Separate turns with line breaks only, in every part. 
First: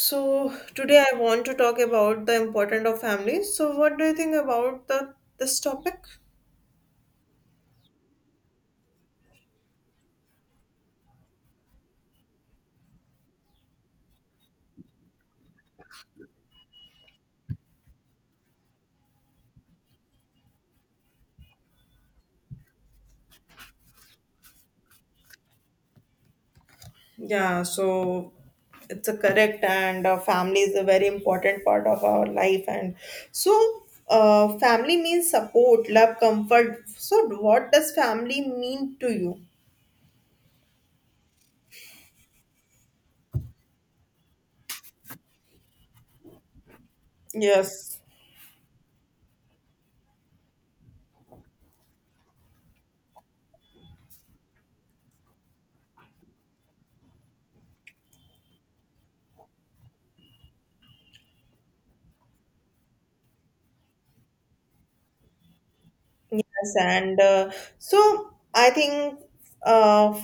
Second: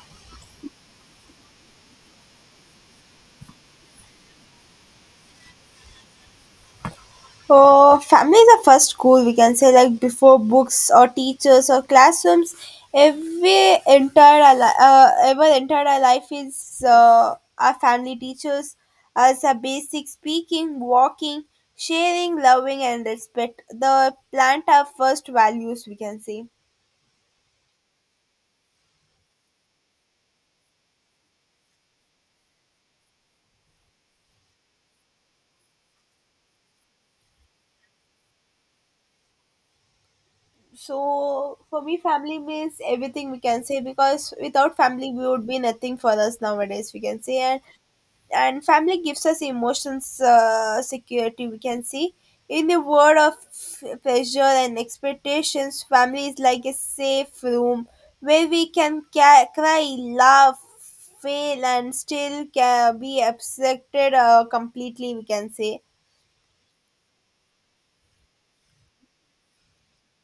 So today I want to talk about the importance of family. So what do you think about the this topic?
Family is the first school, we can say, like before books or teachers or classrooms. Every entire our life is our family teachers as a basic speaking, walking, sharing, loving and respect the plant our first values, we can say.
Yeah, so it's a correct and family is a very important part of our life and so family means support, love, comfort. So what does family mean to you?
So for me family means everything, we can say, because without family we would be nothing for us nowadays, we can say. and
Yes.
and family gives us emotions, security, we can see. In a world of pressure and expectations, family is like a safe room where we can cry, laugh, fail and still be accepted completely, we can say.
Yes, and so I think uh,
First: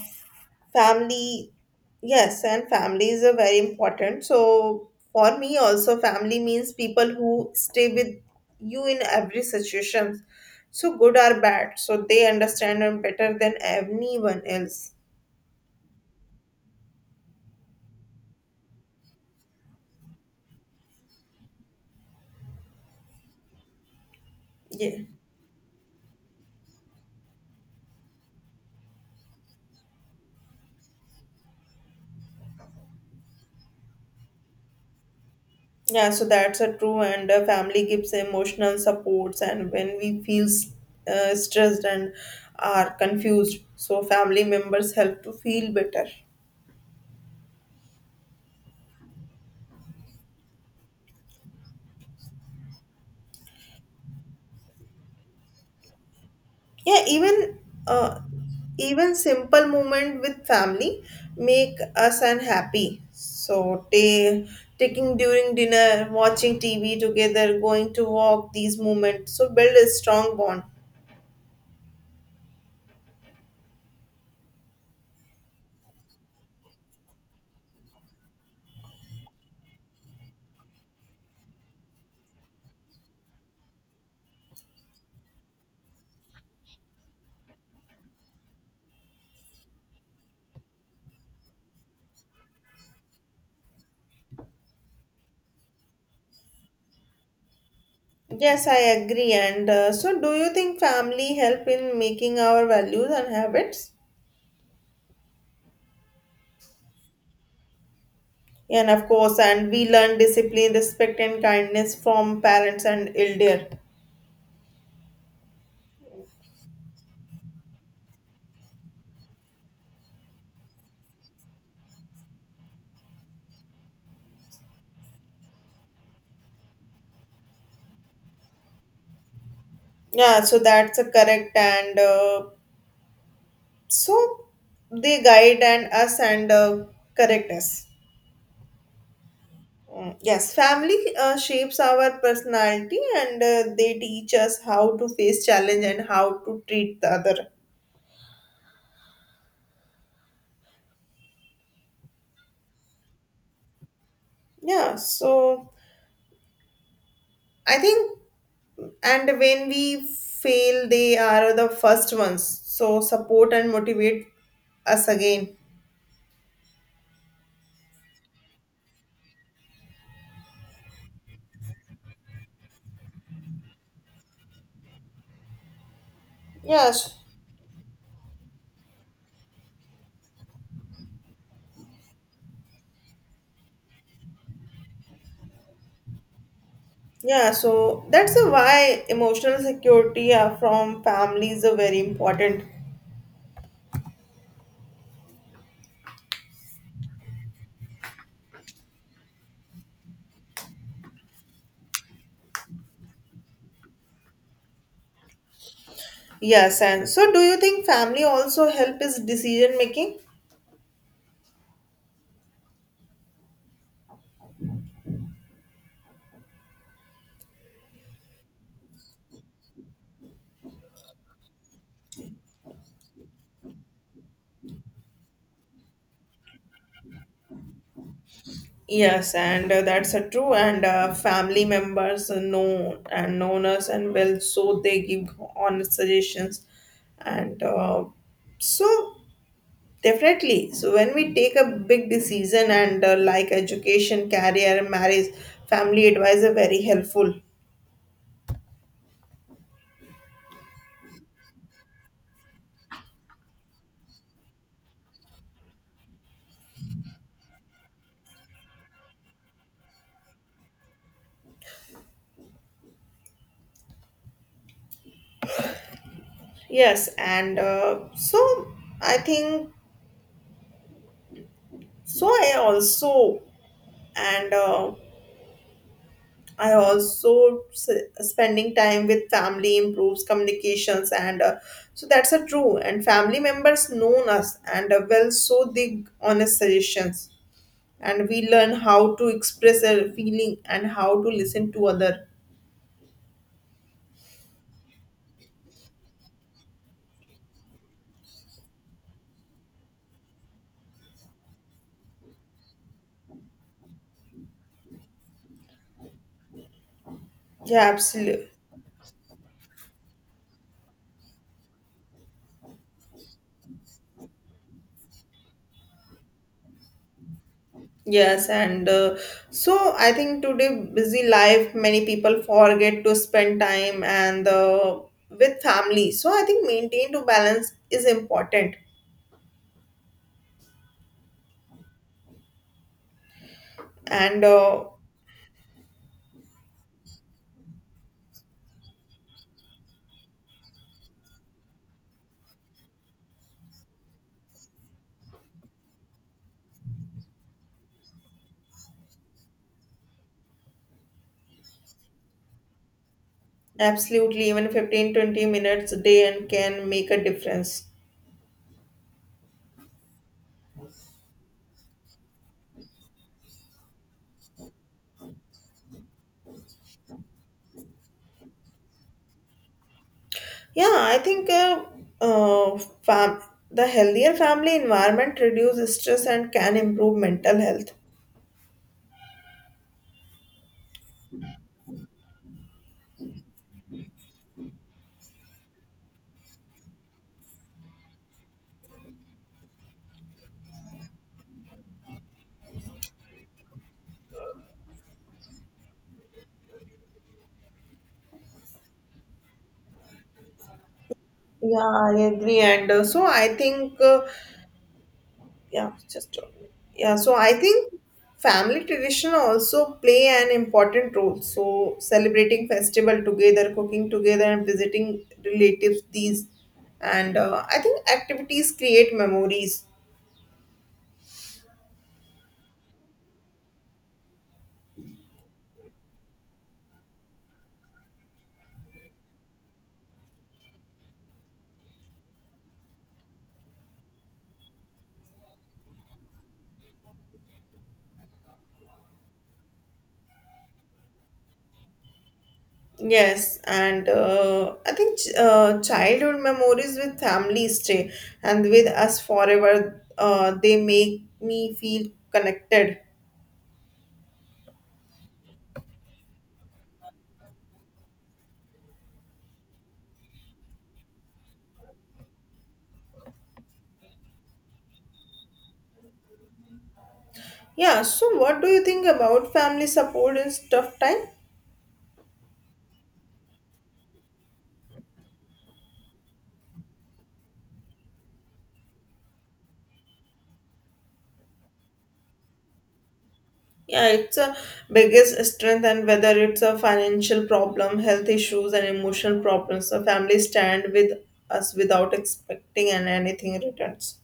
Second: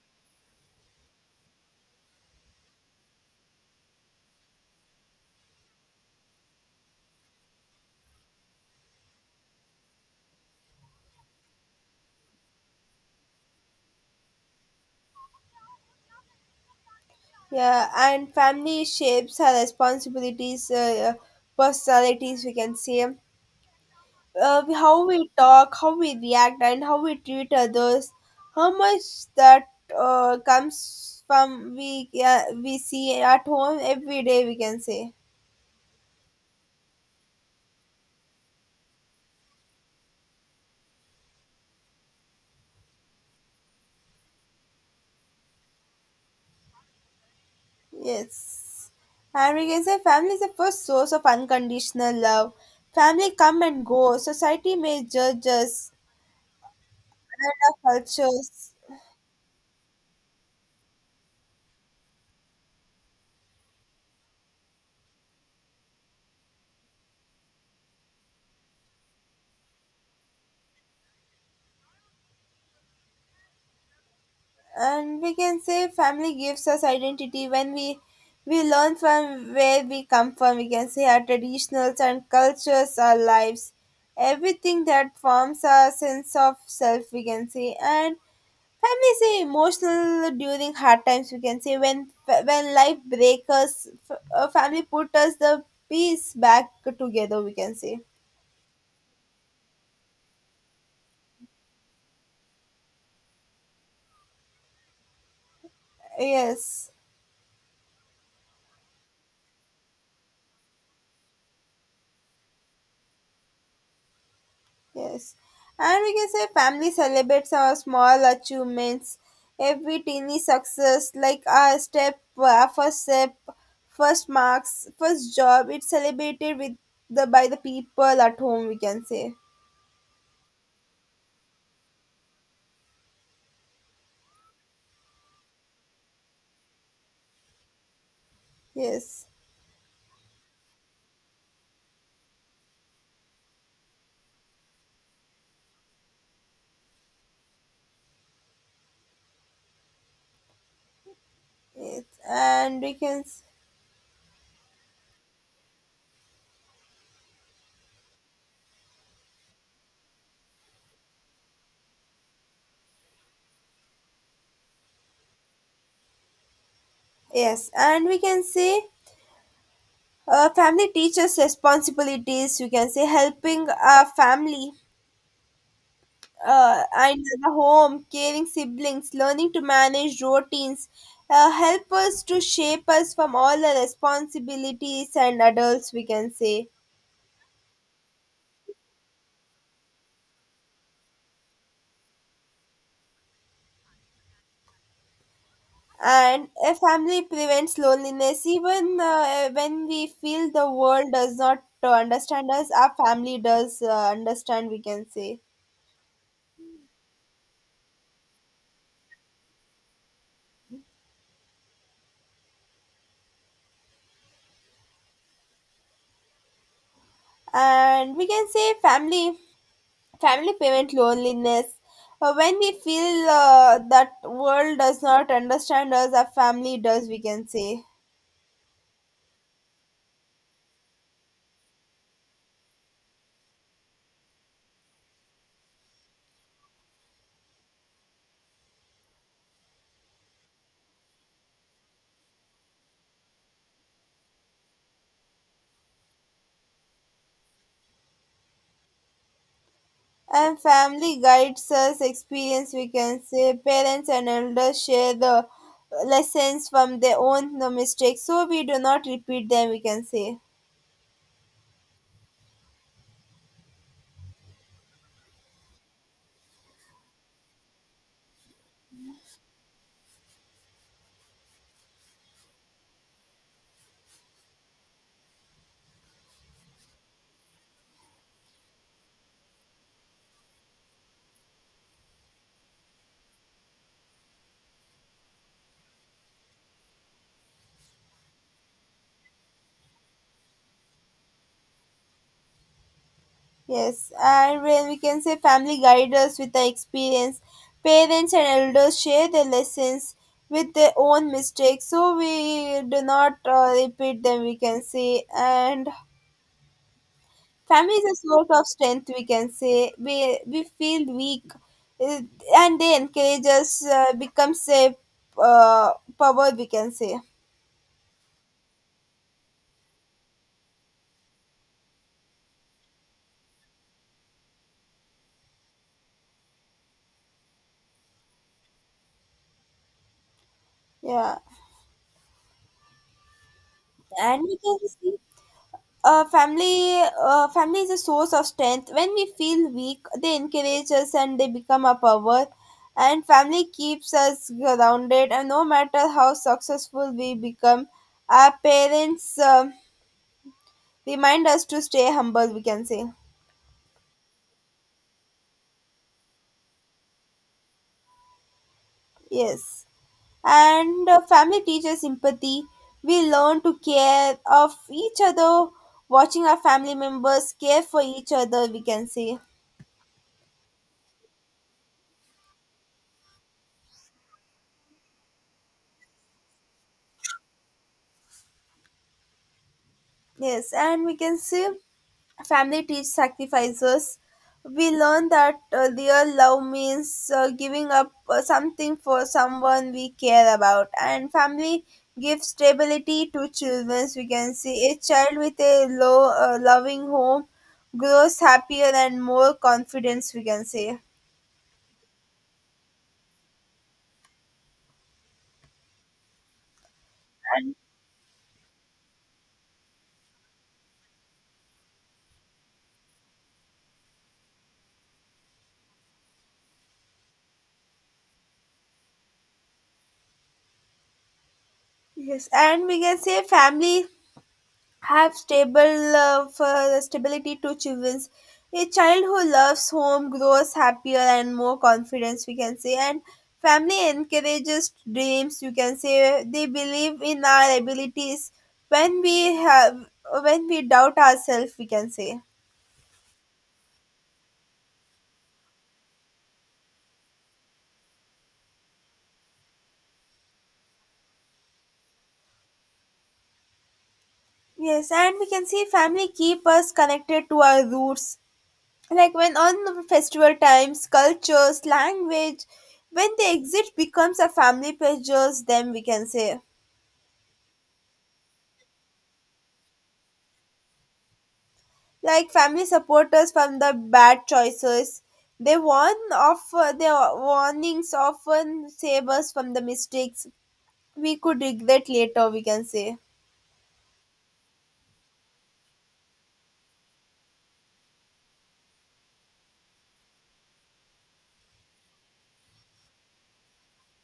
family, yes, and families are very important. So for me also, family means people who stay with you in every situation, so good or bad. So they understand them better than anyone else.
Yeah, and family shapes our responsibilities, personalities, we can say.
Yeah.
How we talk, how we react, and how we treat others, how much that comes from we see at home every day, we can say.
Yeah, so that's a true, and family gives emotional supports, and when we feel stressed and are confused, so family members help to feel better.
Yes, and we can say family is the first source of unconditional love. Family come and go. Society may judge us,
Yeah, even uh,
cultures,
even simple moment with family make us unhappy. So taking during dinner, watching TV together, going to walk, these moments so build a strong bond.
and we can say family gives us identity when we learn from where we come from, we can say, our traditionals and cultures, our lives, everything that forms our sense of self, we can say. And family is emotional during hard times, we can say, when life breaks us family put us the piece back together, we can say.
Yes, I agree. And so, do you think family help in making our values and habits?
Yes.
And of course, and we learn discipline, respect, and kindness from parents and elder.
Yes. And we can say family celebrates our small achievements, every teeny success, like our step, our first step, first marks, first job. It's celebrated with the by the people at home, we can say.
Yeah, so that's a correct. And so they guide and us and correct us.
Yes.
Mm, yes, family shapes our personality and they teach us how to face challenge and how to treat the other.
Yes, and
Yeah, so I think. And when we fail they are the first ones so support and motivate us again.
yes, and we can say, family teaches responsibilities. We can say helping our family
Yes.
and the home, caring siblings, learning to manage routines, help us to shape us from all the responsibilities and adults, we can say.
Yeah, so that's a why emotional security from families are very important.
And a family prevents loneliness. Even when we feel the world does not understand us, our family does understand, we can say.
Yes, and so do you think family also help is decision making.
And we can say family. Family payment loneliness. When we feel that world does not understand us, our family does, we can say.
Yes and that's a true and family members know and known us and well so they give honest suggestions and so definitely. So when we take a big decision and like education, career, marriage, family advice are very helpful.
And family guides us, experience, we can say. Parents and elders share the lessons from their own the mistakes, so we do not repeat them, we can say.
Yes, and so I think so. And uh, I also s- spending time with family improves communications and so that's a true. And family members known us and well, so they honest suggestions and we learn how to express a feeling and how to listen to other.
Yes, and when we can say family guide us with the experience, parents and elders share their lessons with their own mistakes, so we do not repeat them, we can say. And
Yeah,
family is a source
absolutely.
of strength. We can say we feel weak, uh, and they encourage us becomes a uh, power, we can say.
Yes, and so I think today busy life, many people forget to spend time and with family. So I think maintain to balance is important,
Yeah, and
and
we can see, family is a source of strength. When we feel weak, they encourage us and they become our power. And family keeps us grounded, and no matter how successful we become, our parents remind us to stay humble, we can say.
absolutely even 15 to 20 minutes a day and can make a difference.
Yes, and family teaches empathy. We learn to care of each other, watching our family members care for each other, we can say.
Yeah, I think uh, fam- the healthier family environment reduces stress and can improve mental health.
Yes, and we can say family teach sacrifices. We learn that real love means giving up something for someone we care about. And family gives stability to children. We can see a child with a low loving home grows happier and more confidence, we can say.
Yeah, I agree. And so I think. Yeah just yeah so I think family tradition also play an important role so celebrating festival together cooking together and visiting relatives these and I think activities create memories.
Yes, and we can say family have stable for stability to children. A child who loves home grows happier and more confidence, we can say. And family encourages dreams. You can say they believe in our abilities when we have, when we doubt ourselves, we can say.
Yes and I think childhood memories with family stay and with us forever they make me feel connected.
Yes, and we can see family keep us connected to our roots. Like when on the festival times, cultures, language, when they exist becomes a family pleasures. Them, we can say.
Yeah so what do you think about family support in tough time?
Like family support from the bad choices, they warn of their warnings often save us from the mistakes we could regret later, we can say.
Yeah, it's a biggest strength, and whether it's a financial problem, health issues, and emotional problems, a family stand with us without expecting and anything returns.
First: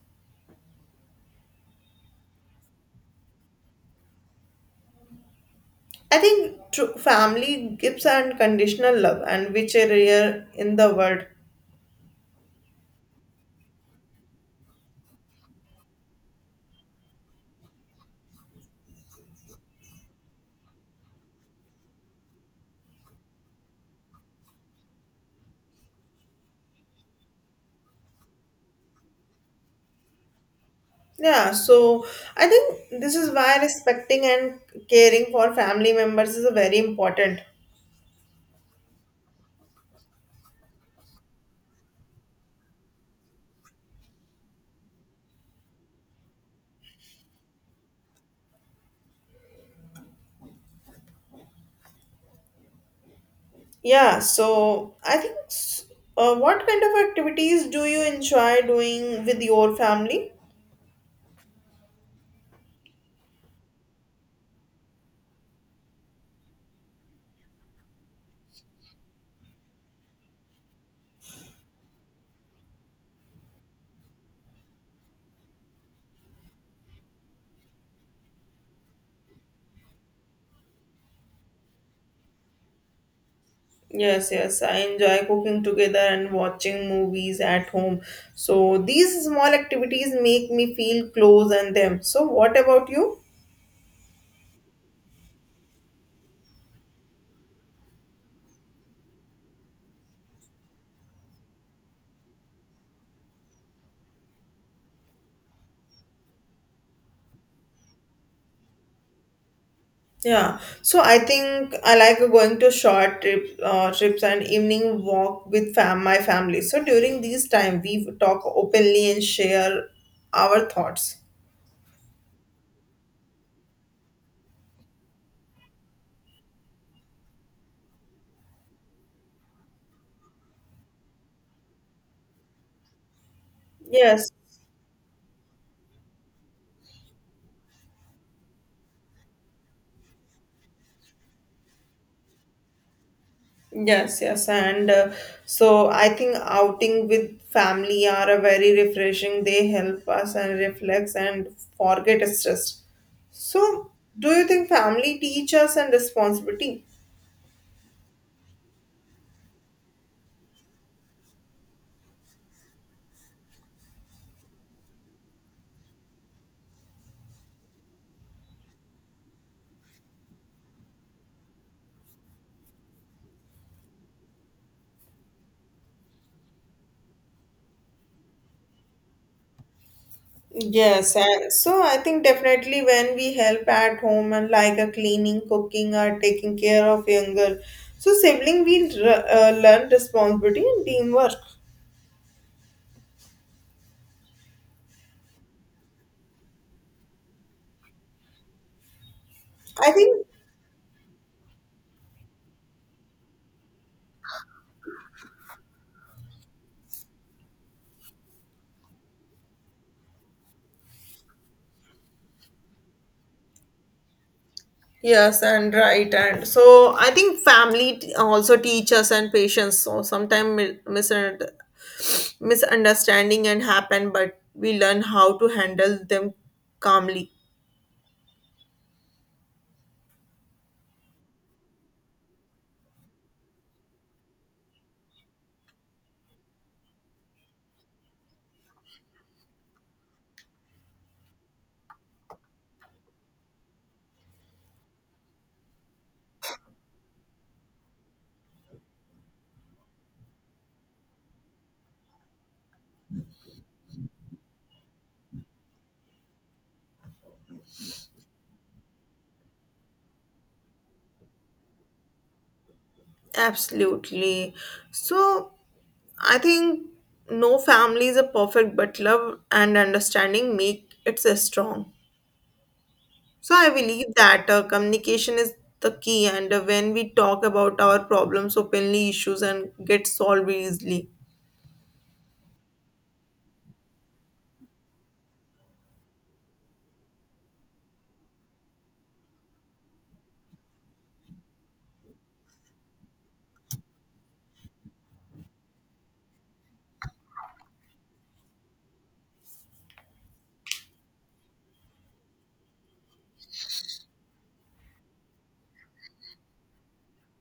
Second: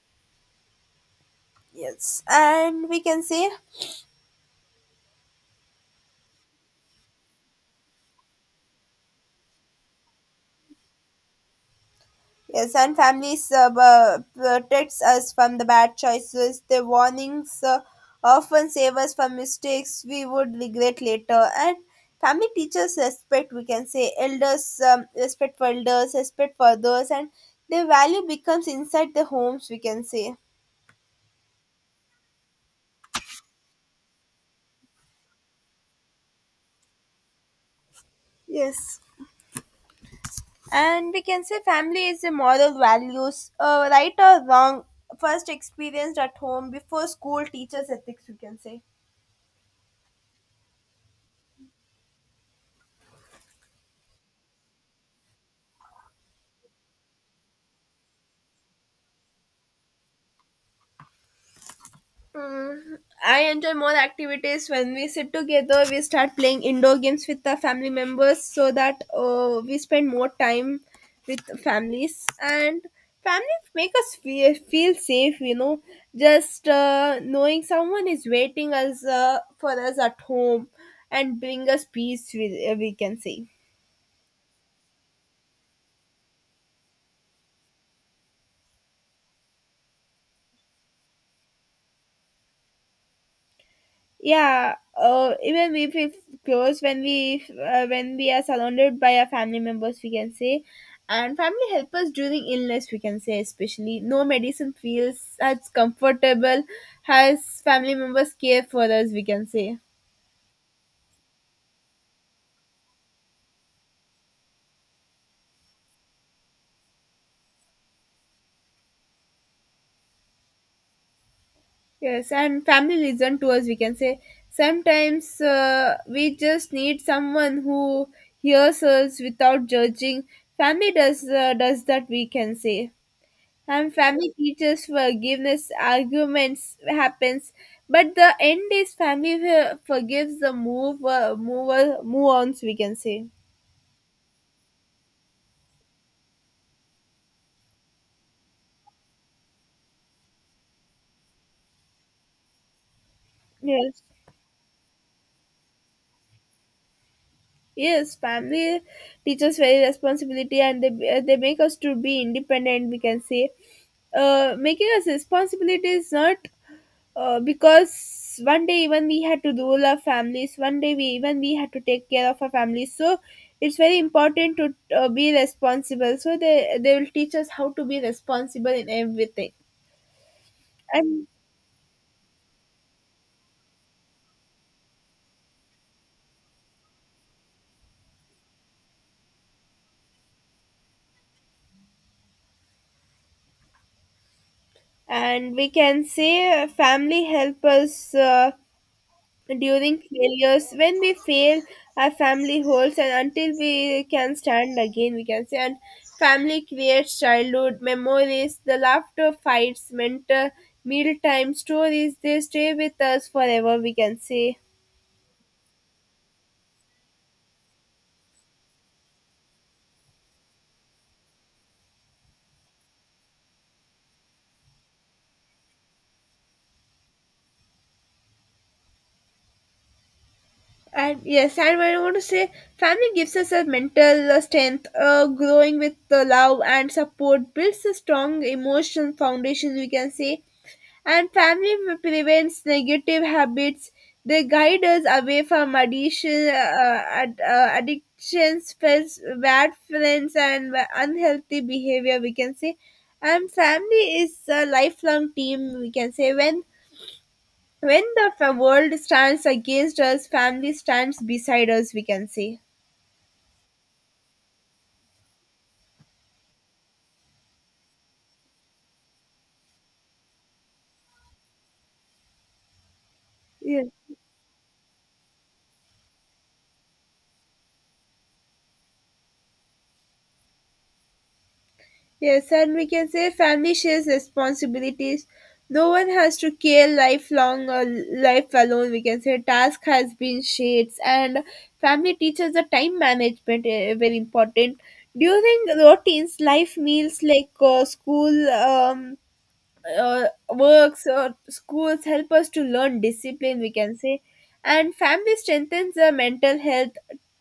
Yes, and we can say.
I think true family gives unconditional love, and which are rare in the world.
Yes, and families protects us from the bad choices. The warnings often save us from mistakes we would regret later. And family teaches respect. We can say elders, respect for elders, respect for others, and their value becomes inside the homes, we can say.
Yeah, so I think this is why respecting and caring for family members is very important.
Yes. And we can say family is a moral values, right or wrong. First experienced at home before school teaches ethics, we can say.
Yeah, so I think, what kind of activities do you enjoy doing with your family?
Mm, I enjoy more activities when we sit together. We start playing indoor games with the family members, so that we spend more time with families. And family make us feel safe, you know, just knowing someone is waiting us for us at home and bring us peace, we can say.
Yes, yes, I enjoy cooking together and watching movies at home. So these small activities make me feel close and them. So what about you?
Yeah, even we feel close when we are surrounded by our family members, we can say. And family help us during illness, we can say, especially no medicine feels as comfortable as family members care for us, we can say.
Yeah, so I think I like going to short trips and evening walk with fam my family. So during these time, we talk openly and share our thoughts.
Yes, and family listen to us, we can say. Sometimes we just need someone who hears us without judging. Family does that, we can say. And family
Yes.
teaches forgiveness. Arguments happens, but the end is family forgives, the move ons, we can say.
Yes, yes, and so I think outing with family are a very refreshing. They help us and reflex and forget stress. So,
Yes.
do you think family teach us and responsibility?
Yes, family teaches very responsibility, and they make us to be independent, we can say. Making us responsibility is not because one day even we had to rule our families, one day we even we had to take care of our families, so it's very important to be responsible, so they will teach us how to be responsible in everything.
Yes,
and
and so I think definitely when we help at home and like a cleaning, cooking, or taking care of younger, so sibling we learn responsibility and teamwork.
and we can say family help us
I
during
think.
failures. When we fail, our family holds, and until we can stand again, we can say. And family creates childhood memories, the laughter, fights, mentor, mealtime stories, they stay with us forever, we can say.
Yes, and right. And so I think family also teach us and patience. So sometimes misunderstanding and happen, but we learn how to handle them calmly.
And yes, and I want to say, family gives us a mental strength. Growing with the love and support builds a strong emotional foundation, we can say. And family prevents negative habits. They guide us away from addition, addictions, friends, bad friends, and unhealthy behavior, we can say. And family is a lifelong team, we can say, when the world stands against us, family stands beside us, we can say.
Absolutely. So I think no family is a perfect, but love and understanding make it a strong. So I
Yeah.
believe that communication is the key, and when we talk about our problems openly, issues and get solved easily.
Yes, and we can say family shares responsibilities. No one has to care lifelong or life alone, we can say. Task has been shared. And family teaches the time management, very important during routines, life meals like school. Uh, Works or schools help us to learn discipline, we can say. And family strengthens the mental health,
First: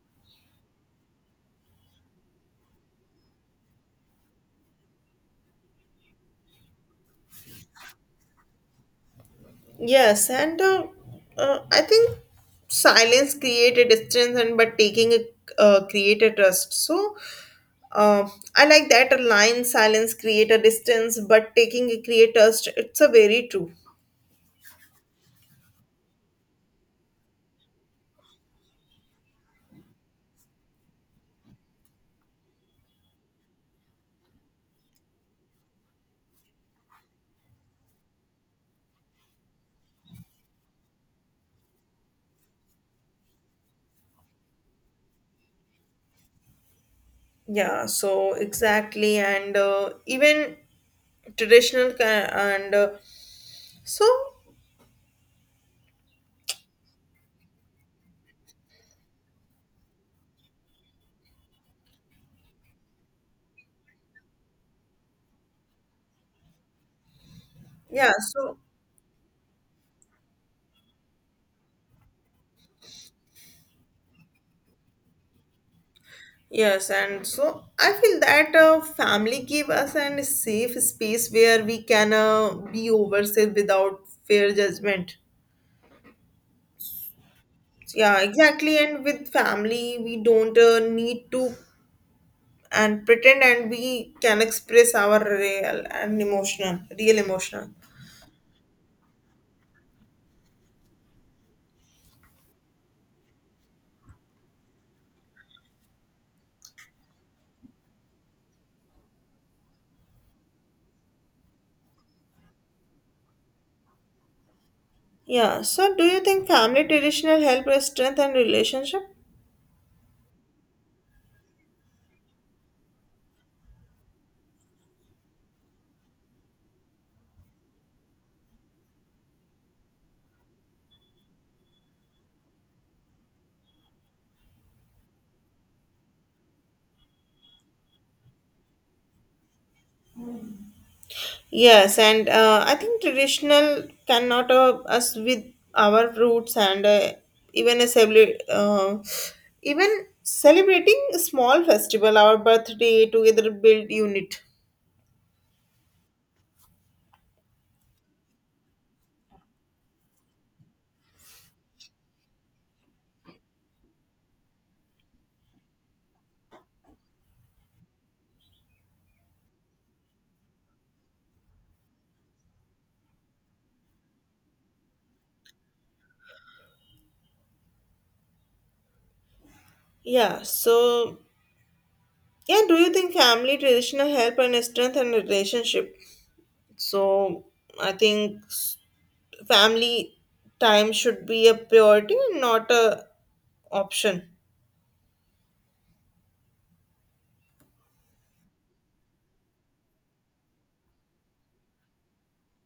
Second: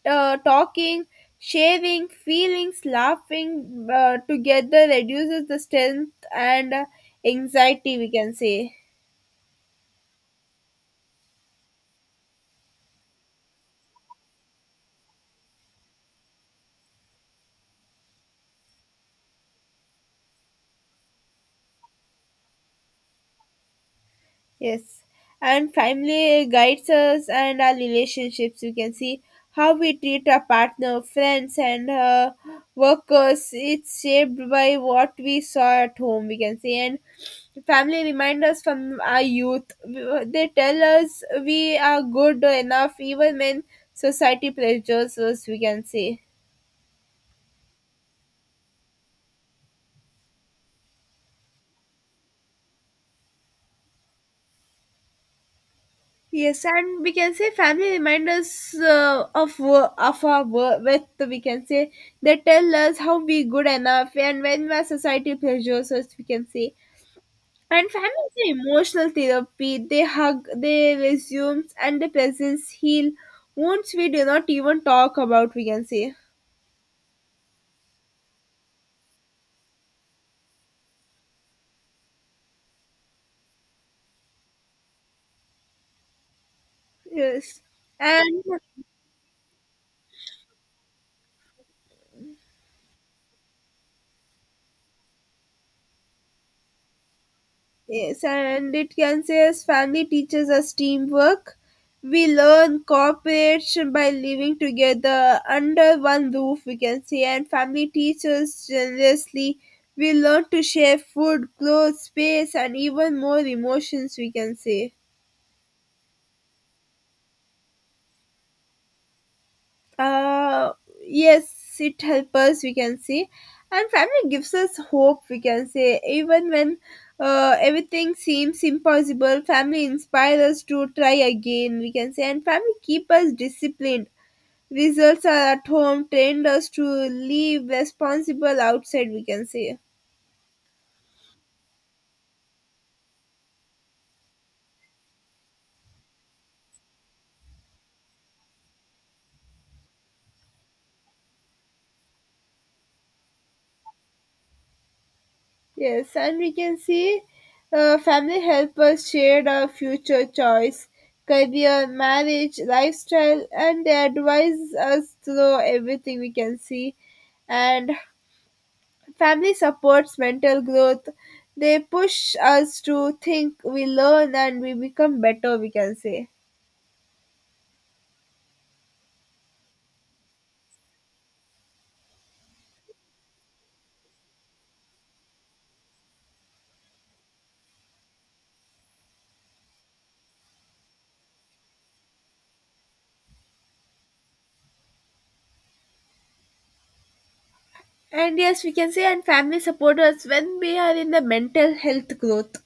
talking, sharing feelings, laughing together, reduces the strength and anxiety, we can say.
Yes, and I think silence created distance, and but taking it create a trust. So uh, I like that a line: silence create a distance, but taking it create trust. It's a very true.
Yes, and family guides us and our relationships. You can see how we treat our partner, friends, and workers. It's shaped by what we saw at home, we can see. And family remind us from our youth. They tell us we are good enough even when society pressures us, we can say.
Yeah. So exactly, and even traditional ki- and so
Yes, and we can say family remind us of our worth, we can say. They tell us how we good enough, and when our society pressures us, we can say. And
yeah.
family is
So
an emotional therapy. They hug, they resumes, and the presence heal wounds we do not even talk about, we can say.
yes, and so I feel that family give us an safe space where we can be ourselves without fear judgment.
Yes,
Yeah,
and
exactly. And with family, we don't need to and pretend, and we can express our real and emotional, real emotional.
yes, and it can say as family teaches us teamwork. We learn cooperation by living together under one roof, we can say. And family teaches generously. We learn to share food, clothes, space, and even more emotions, we can say.
Yeah. So, do you think family traditional help us strengthen relationship?
uh yes, it helps us, we can see. And family gives us hope, we can say. Even when everything seems impossible, family inspires us to try again, we can say. And family keep us disciplined. Results are at home trained us to live responsible outside, we can say.
Yes, and I think traditional cannot us with our roots and even a celebrate uh, even celebrating a small festival, our birthday together build unit.
Yes, and we can see family help us share our future choice, career, marriage, lifestyle, and they advise us through everything, we can see. And family supports mental growth. They push us to think, we learn, and we become better, we can say.
Yeah. So yeah, do you think family traditional help and strengthen relationship? So I think family time should be a priority and not a option.
And yes, we can say, and family support us when we are in the mental health growth.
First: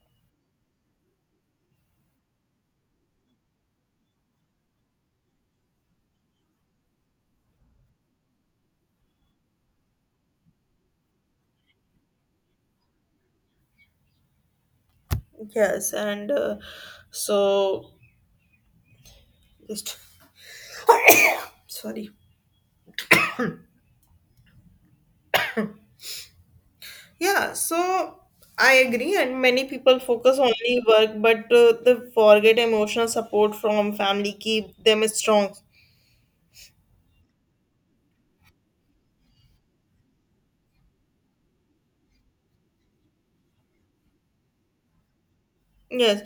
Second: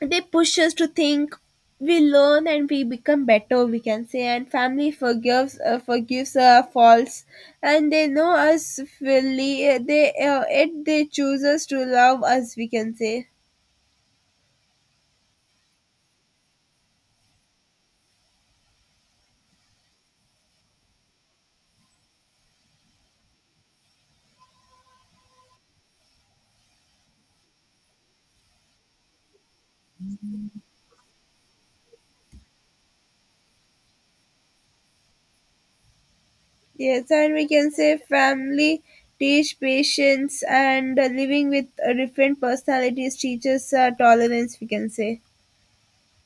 They push us to think, we learn, and we become better, we can say. And family forgives, forgives our faults, and they know us fully. They choose us to love us, we can say.
Yes, and so just. sorry. Yeah so I agree and many people focus only work but they forget emotional support from family keep them strong.
Yes, and we can say family teach patience and, living with different personalities teaches tolerance, we can say.
Yes.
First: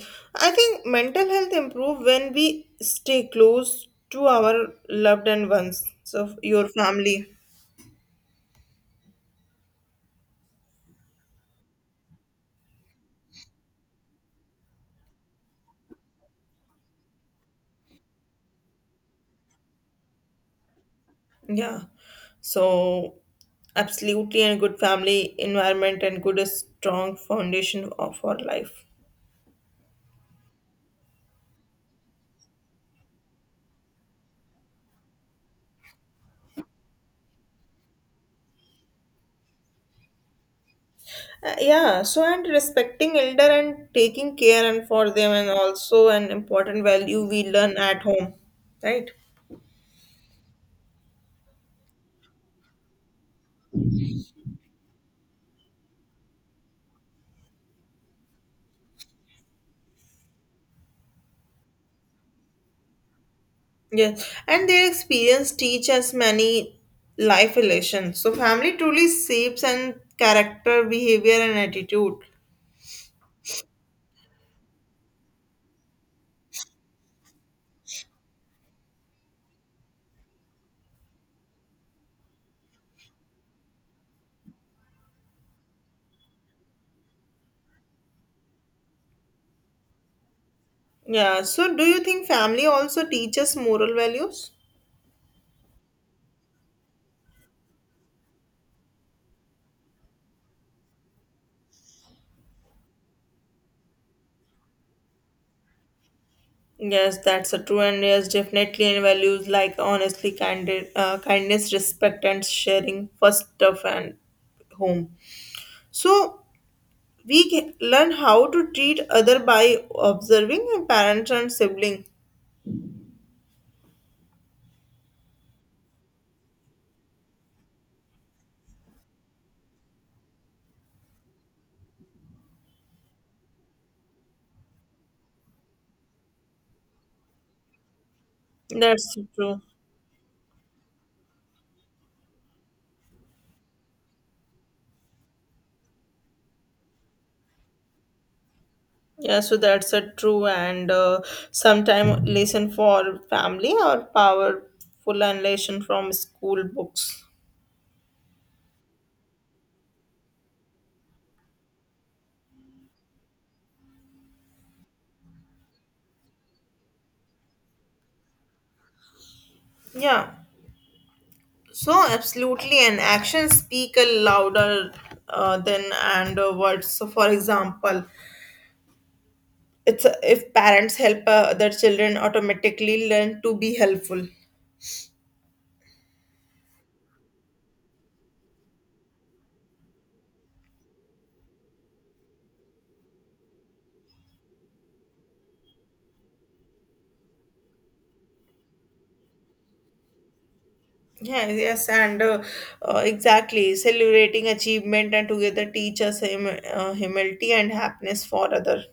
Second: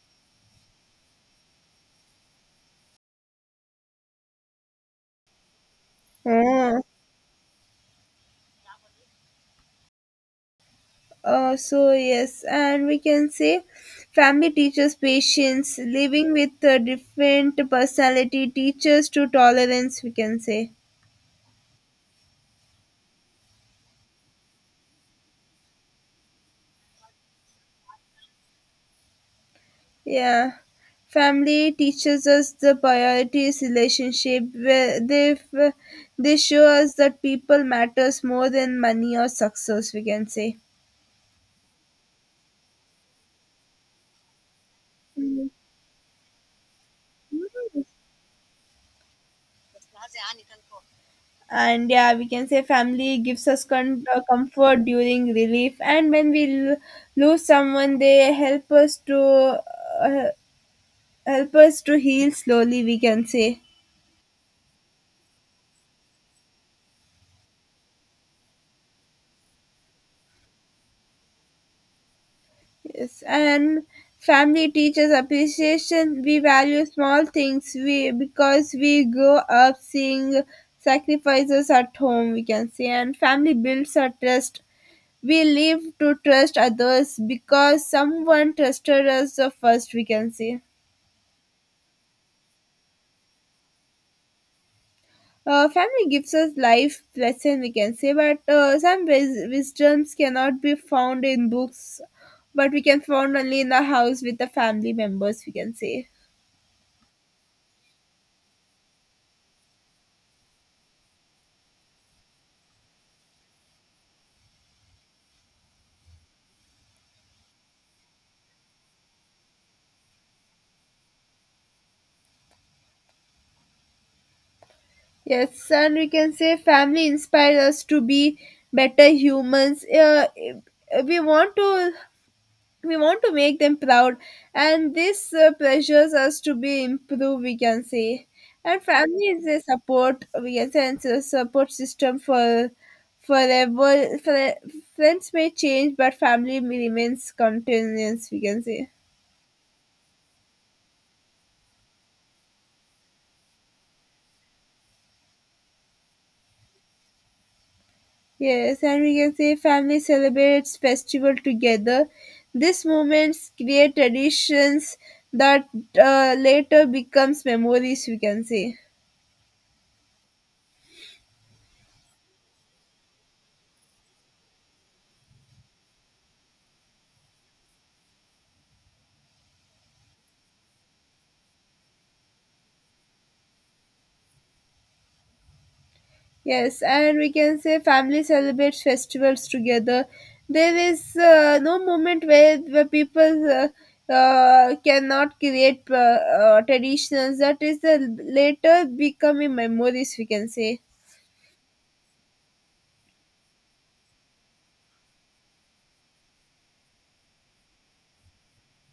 I think mental health improve when we stay close to our loved and ones so your
Oh.
family.
So yes, and we can say family teaches patience, living with a different personality teaches to tolerance, we can say.
Yeah so absolutely and good family environment and good strong foundation of our life.
Yeah, family teaches us the priorities relationship where they show us that people matters more than money or success, we can say.
Yeah, so and respecting elder and taking care and for them
Mhm.
and also an important value we learn at home, right?
And yeah, we can say family gives us comfort during relief, and when we lose someone, they help us to, uh, heal slowly, we can say.
Yes, and their experience teach us many life lessons. So family truly shapes and character, behavior and attitude.
Yes, and family teaches appreciation, we value small things, we, because we grow up seeing sacrifices at home, we can say. And family builds our trust, we live to trust others because someone trusted us the first, we can say.
Yeah, so do you think family also teaches moral values?
Family gives us life lesson, we can say, but some wisdoms cannot be found in books, but we can found only in the house with the family members, we can say.
Yes, that's a true and yes, definitely in values like honestly, candid, kindness, respect, and sharing first stuff and home. So we can learn how to treat other by observing our parents and sibling.
Yes, and we can say family inspires us to be better humans. We want to we want to make them proud, and this pressures us to be improved, we can say. And
That's
family is a
true.
support, we can say, and it's a support system for forever. Friends may change, but family remains continuous, we can say.
Yeah so that's a true and sometime lesson for family or powerful and lesson from school books.
Yes, and we can say family celebrates festival together, these moments create traditions that later becomes memories, we can say.
Yeah so absolutely and actions speak a louder than and words so for example it's if parents help their children automatically learn to be helpful.
Yes, and we can say family celebrates festivals together. There is no moment where people cannot create traditions. That is the later becoming memories, we can say.
Yeah, yes, and exactly celebrating achievement and together teaches us humility and happiness for other.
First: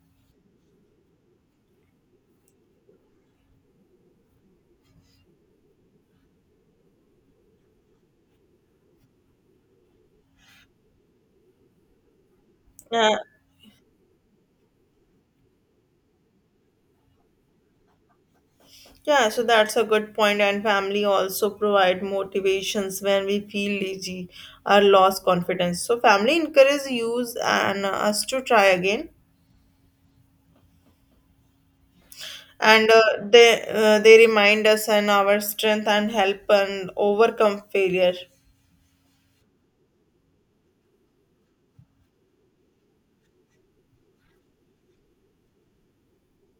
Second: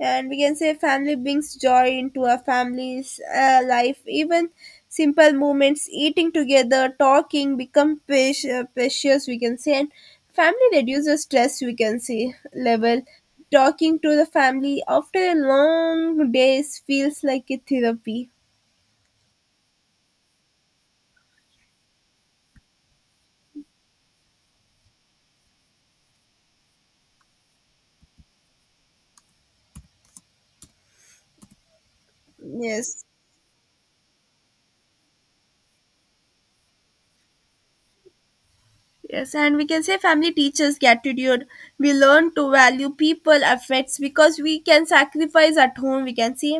And we can say family brings joy into a family's life, even simple moments, eating together, talking, become precious, we can say. And family reduces stress, we can say, level.
Yeah,
Talking to the family after a long days feels like a therapy.
yeah. So that's a good point. And family also provide motivations when we feel lazy or lost confidence. So family encourage use and us to try again, and
Yes.
they remind us and our strength and help and overcome failure.
Yes, and we can say family teaches gratitude. We learn to value people, affects, because we can sacrifice at home, we can see.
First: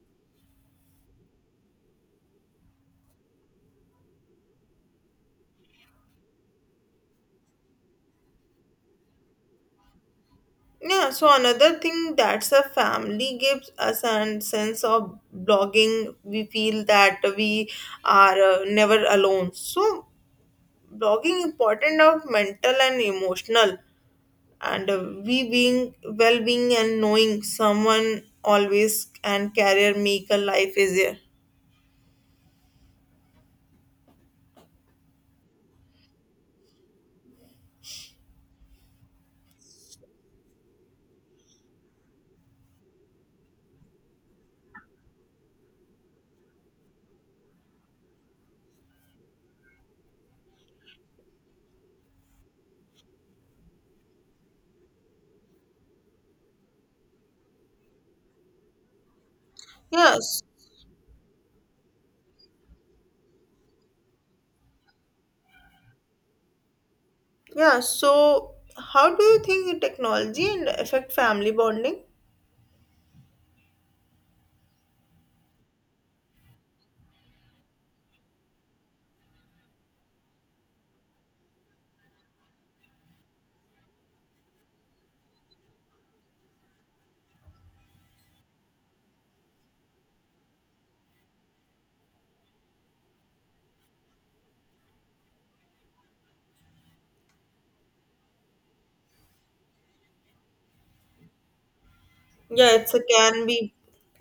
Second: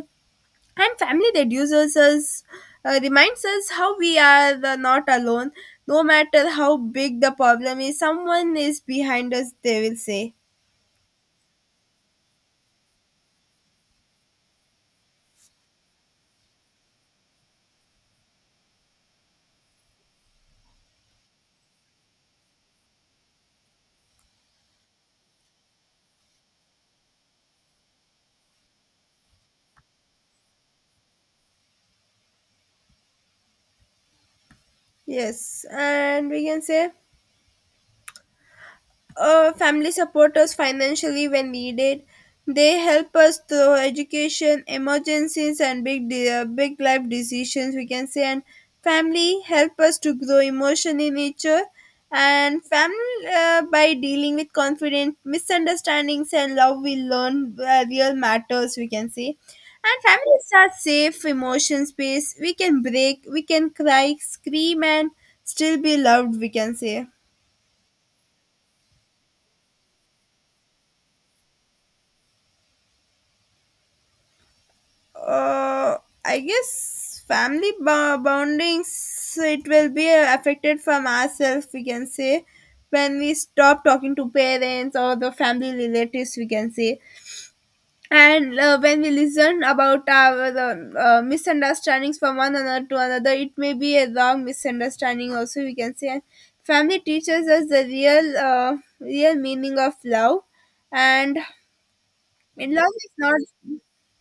And family reduces us, reminds us how we are the not alone. No matter how big the problem is, someone is behind us, they will say.
Yeah, so another thing that's a family gives us a sense of blogging. We feel that we are never alone. So blogging important of mental and emotional, and we being well being and knowing someone always and career make a life easier.
Yes, and we can say, family support us financially when needed. They help us through education, emergencies, and big, big life decisions, we can say. And family help us to grow emotionally in nature, and family, by dealing with confident misunderstandings and love, we learn real matters, we can say. And family
Yes,
is our safe emotion space. We can break, we can cry, scream, and still be loved, we can say.
yeah. So how do you think technology and affect family bonding?
uh, I guess family bondings, it will be affected from ourselves, we can say. When we stop talking to parents or the family relatives, we can say. And when we listen about our the, misunderstandings from one another to another, it may be a wrong misunderstanding also, we can say. And family teaches us the real real meaning of love. And in
Yeah,
love
it's a
is not.
can be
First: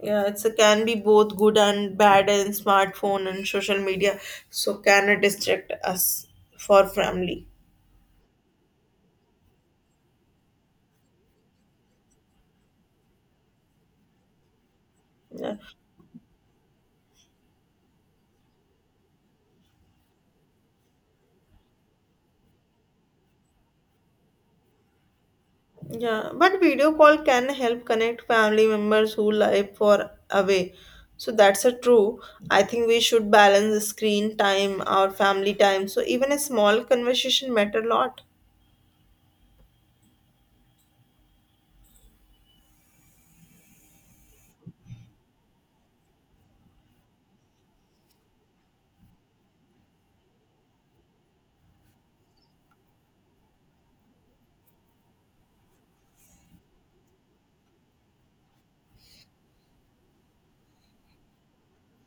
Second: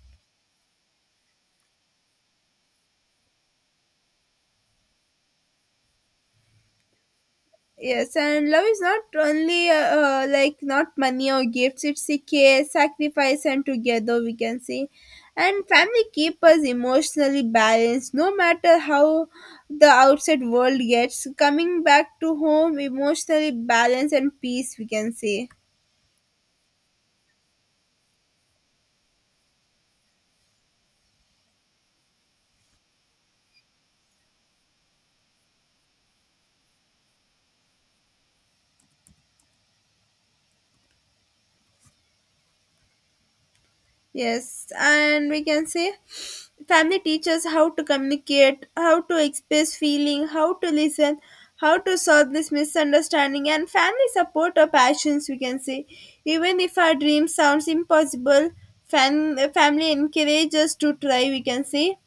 yeah, it's a can be both good and bad in smartphone and social media. So can it distract us for family?
Yes, and love is not only like not money or gifts, it's a care, sacrifice, and together, we can say.
Yeah.
And family keep us emotionally balanced no matter how the outside world gets. Coming back to home, emotionally balanced and peace, we can say.
Yeah. But video call can help connect family members who live for away. So that's a true. I think we should balance the screen time, our family time. So even a small conversation matter a lot.
Yes, and we can say family teaches how to communicate, how to express feeling, how to listen, how to solve this misunderstanding, and family support our passions, we can say. Even if our dream sounds impossible, family encourages us to try, we can say.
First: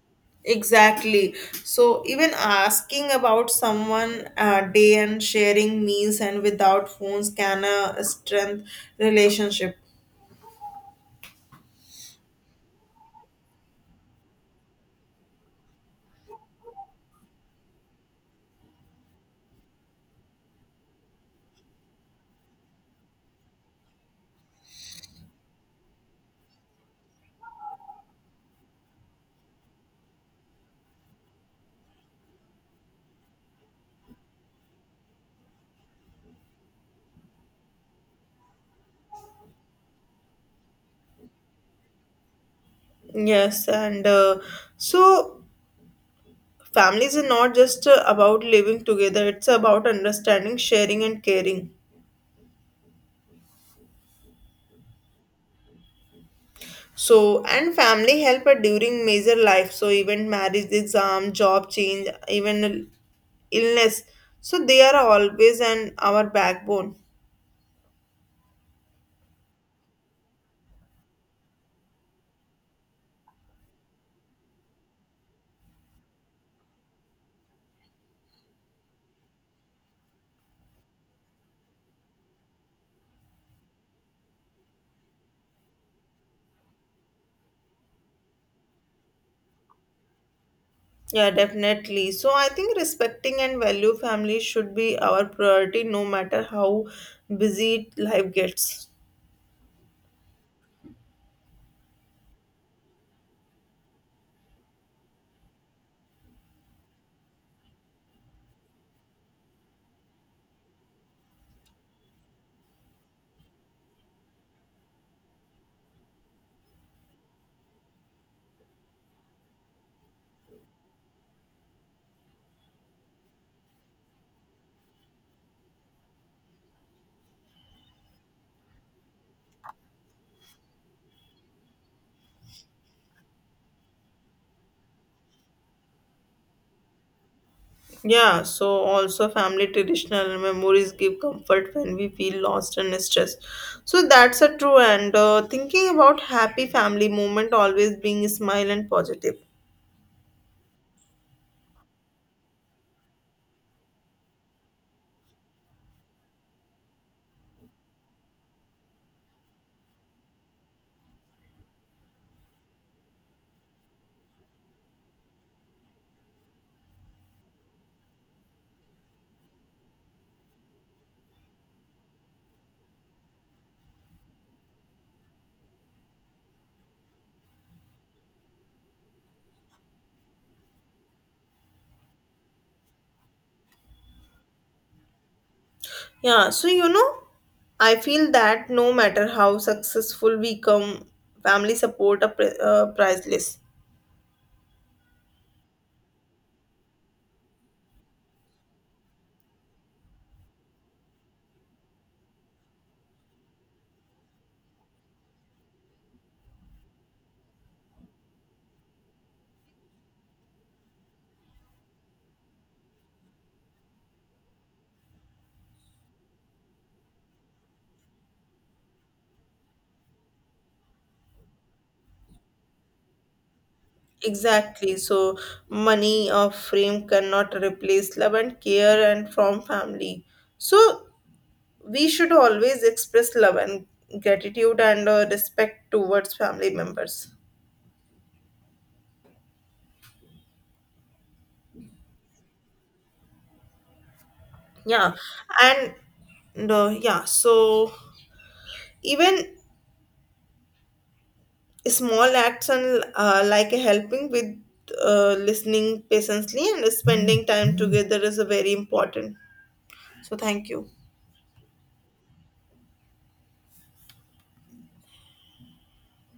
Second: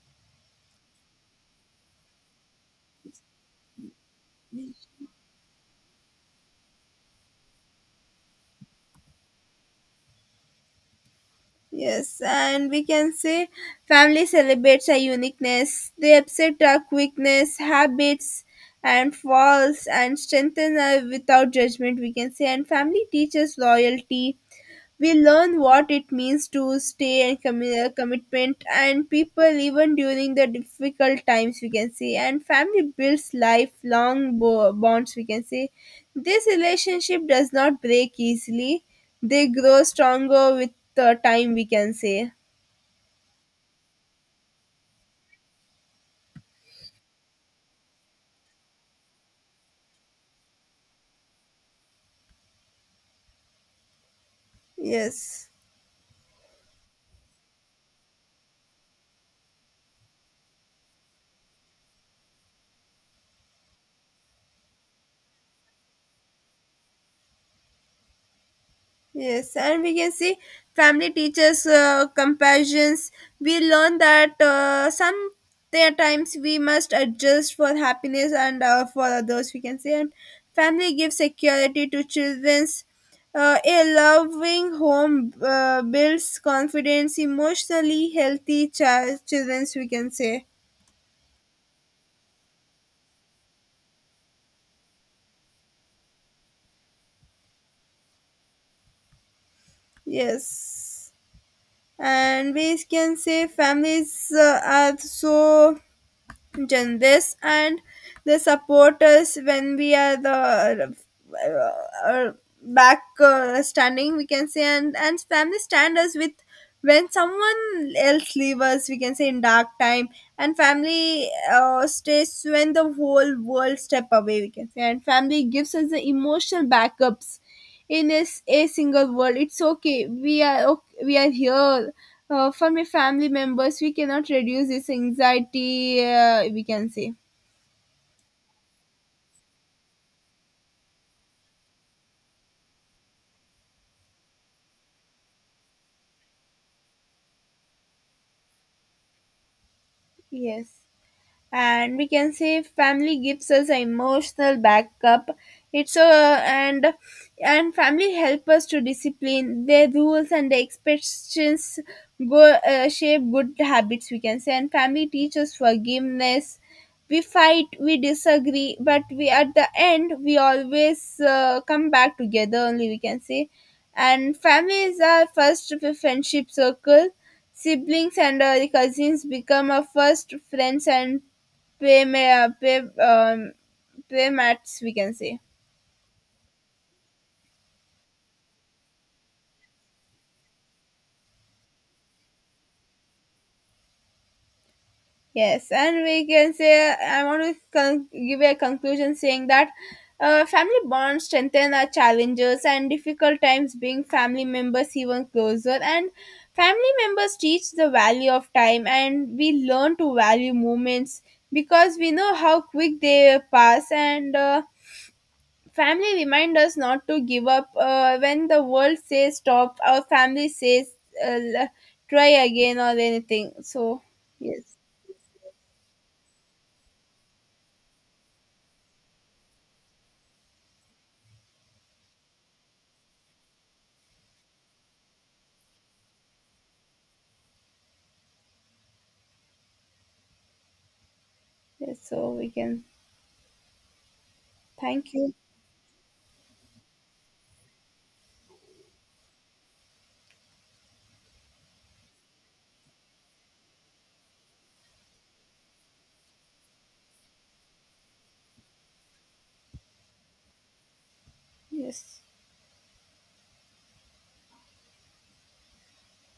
Exactly. So even asking about someone day and sharing meals and without phones can strengthen relationship.
Yes, and we can say family celebrates our uniqueness. They accept our quickness, habits, and faults, and strengthen us without judgment, we can say. And family teaches loyalty, we learn what it means to stay and commitment and people, even during the difficult times, we can say. And family builds lifelong bonds, we can say. This relationship does not break easily, they grow stronger with the time, we can say.
Yes, and so families are not just about living together. It's about understanding, sharing, and caring.
Yes.
So and family help during major life. So even marriage, exam, job change, even illness. So they are always and our backbone.
Yes, and we can see family teaches compassions. We learn that some there times we must adjust for happiness and for others, we can say. And family gives security to childrens. A loving home builds confidence, emotionally healthy childrens, we can say.
Yeah, definitely. So I think respecting and value family should be our priority no matter how busy life gets.
Yes, and we can say families are so genres, and they support us when we are the, uh, uh, back, standing, we can say. And family stand us with, when someone else leaves us, we can say, in dark time. And family stays when the whole world step away, we can say. And family gives us the emotional backups in a, a single world, it's okay, we are okay, we are here for my family members, we cannot reduce this anxiety, we can say.
Yeah, so also family traditional memories give comfort when we feel lost and stressed. So that's a true and thinking about happy family moment always being smile and positive.
Yes, and we can say family gives us an emotional backup. It's a, and and family help us to discipline their rules and their expectations, go shape good habits, we can say. And family teaches forgiveness, we fight, we disagree, but we at the end we always come back together only, we can say. And family is our first friendship circle, siblings and cousins become our first friends. And play, um, play mats, we can say.
Yeah, so you know, I feel that no matter how successful we come, family support are priceless.
Yes, and we can say, I want to give a conclusion saying that family bonds strengthen our challenges, and difficult times bring family members even closer. And family members teach the value of time, and we learn to value moments because we know how quick they pass. And family remind us not to give up. When the world says stop, our family says, uh, l- try again or anything. So, yes,
Exactly. So money or fame cannot replace love and care and from family. So we should always express love and gratitude and respect towards family members.
yes. So we can.
Yeah.
Thank you.
And no, yeah. So even small acts and like a helping with listening patiently and spending time together is a very important. So thank you.
Yes.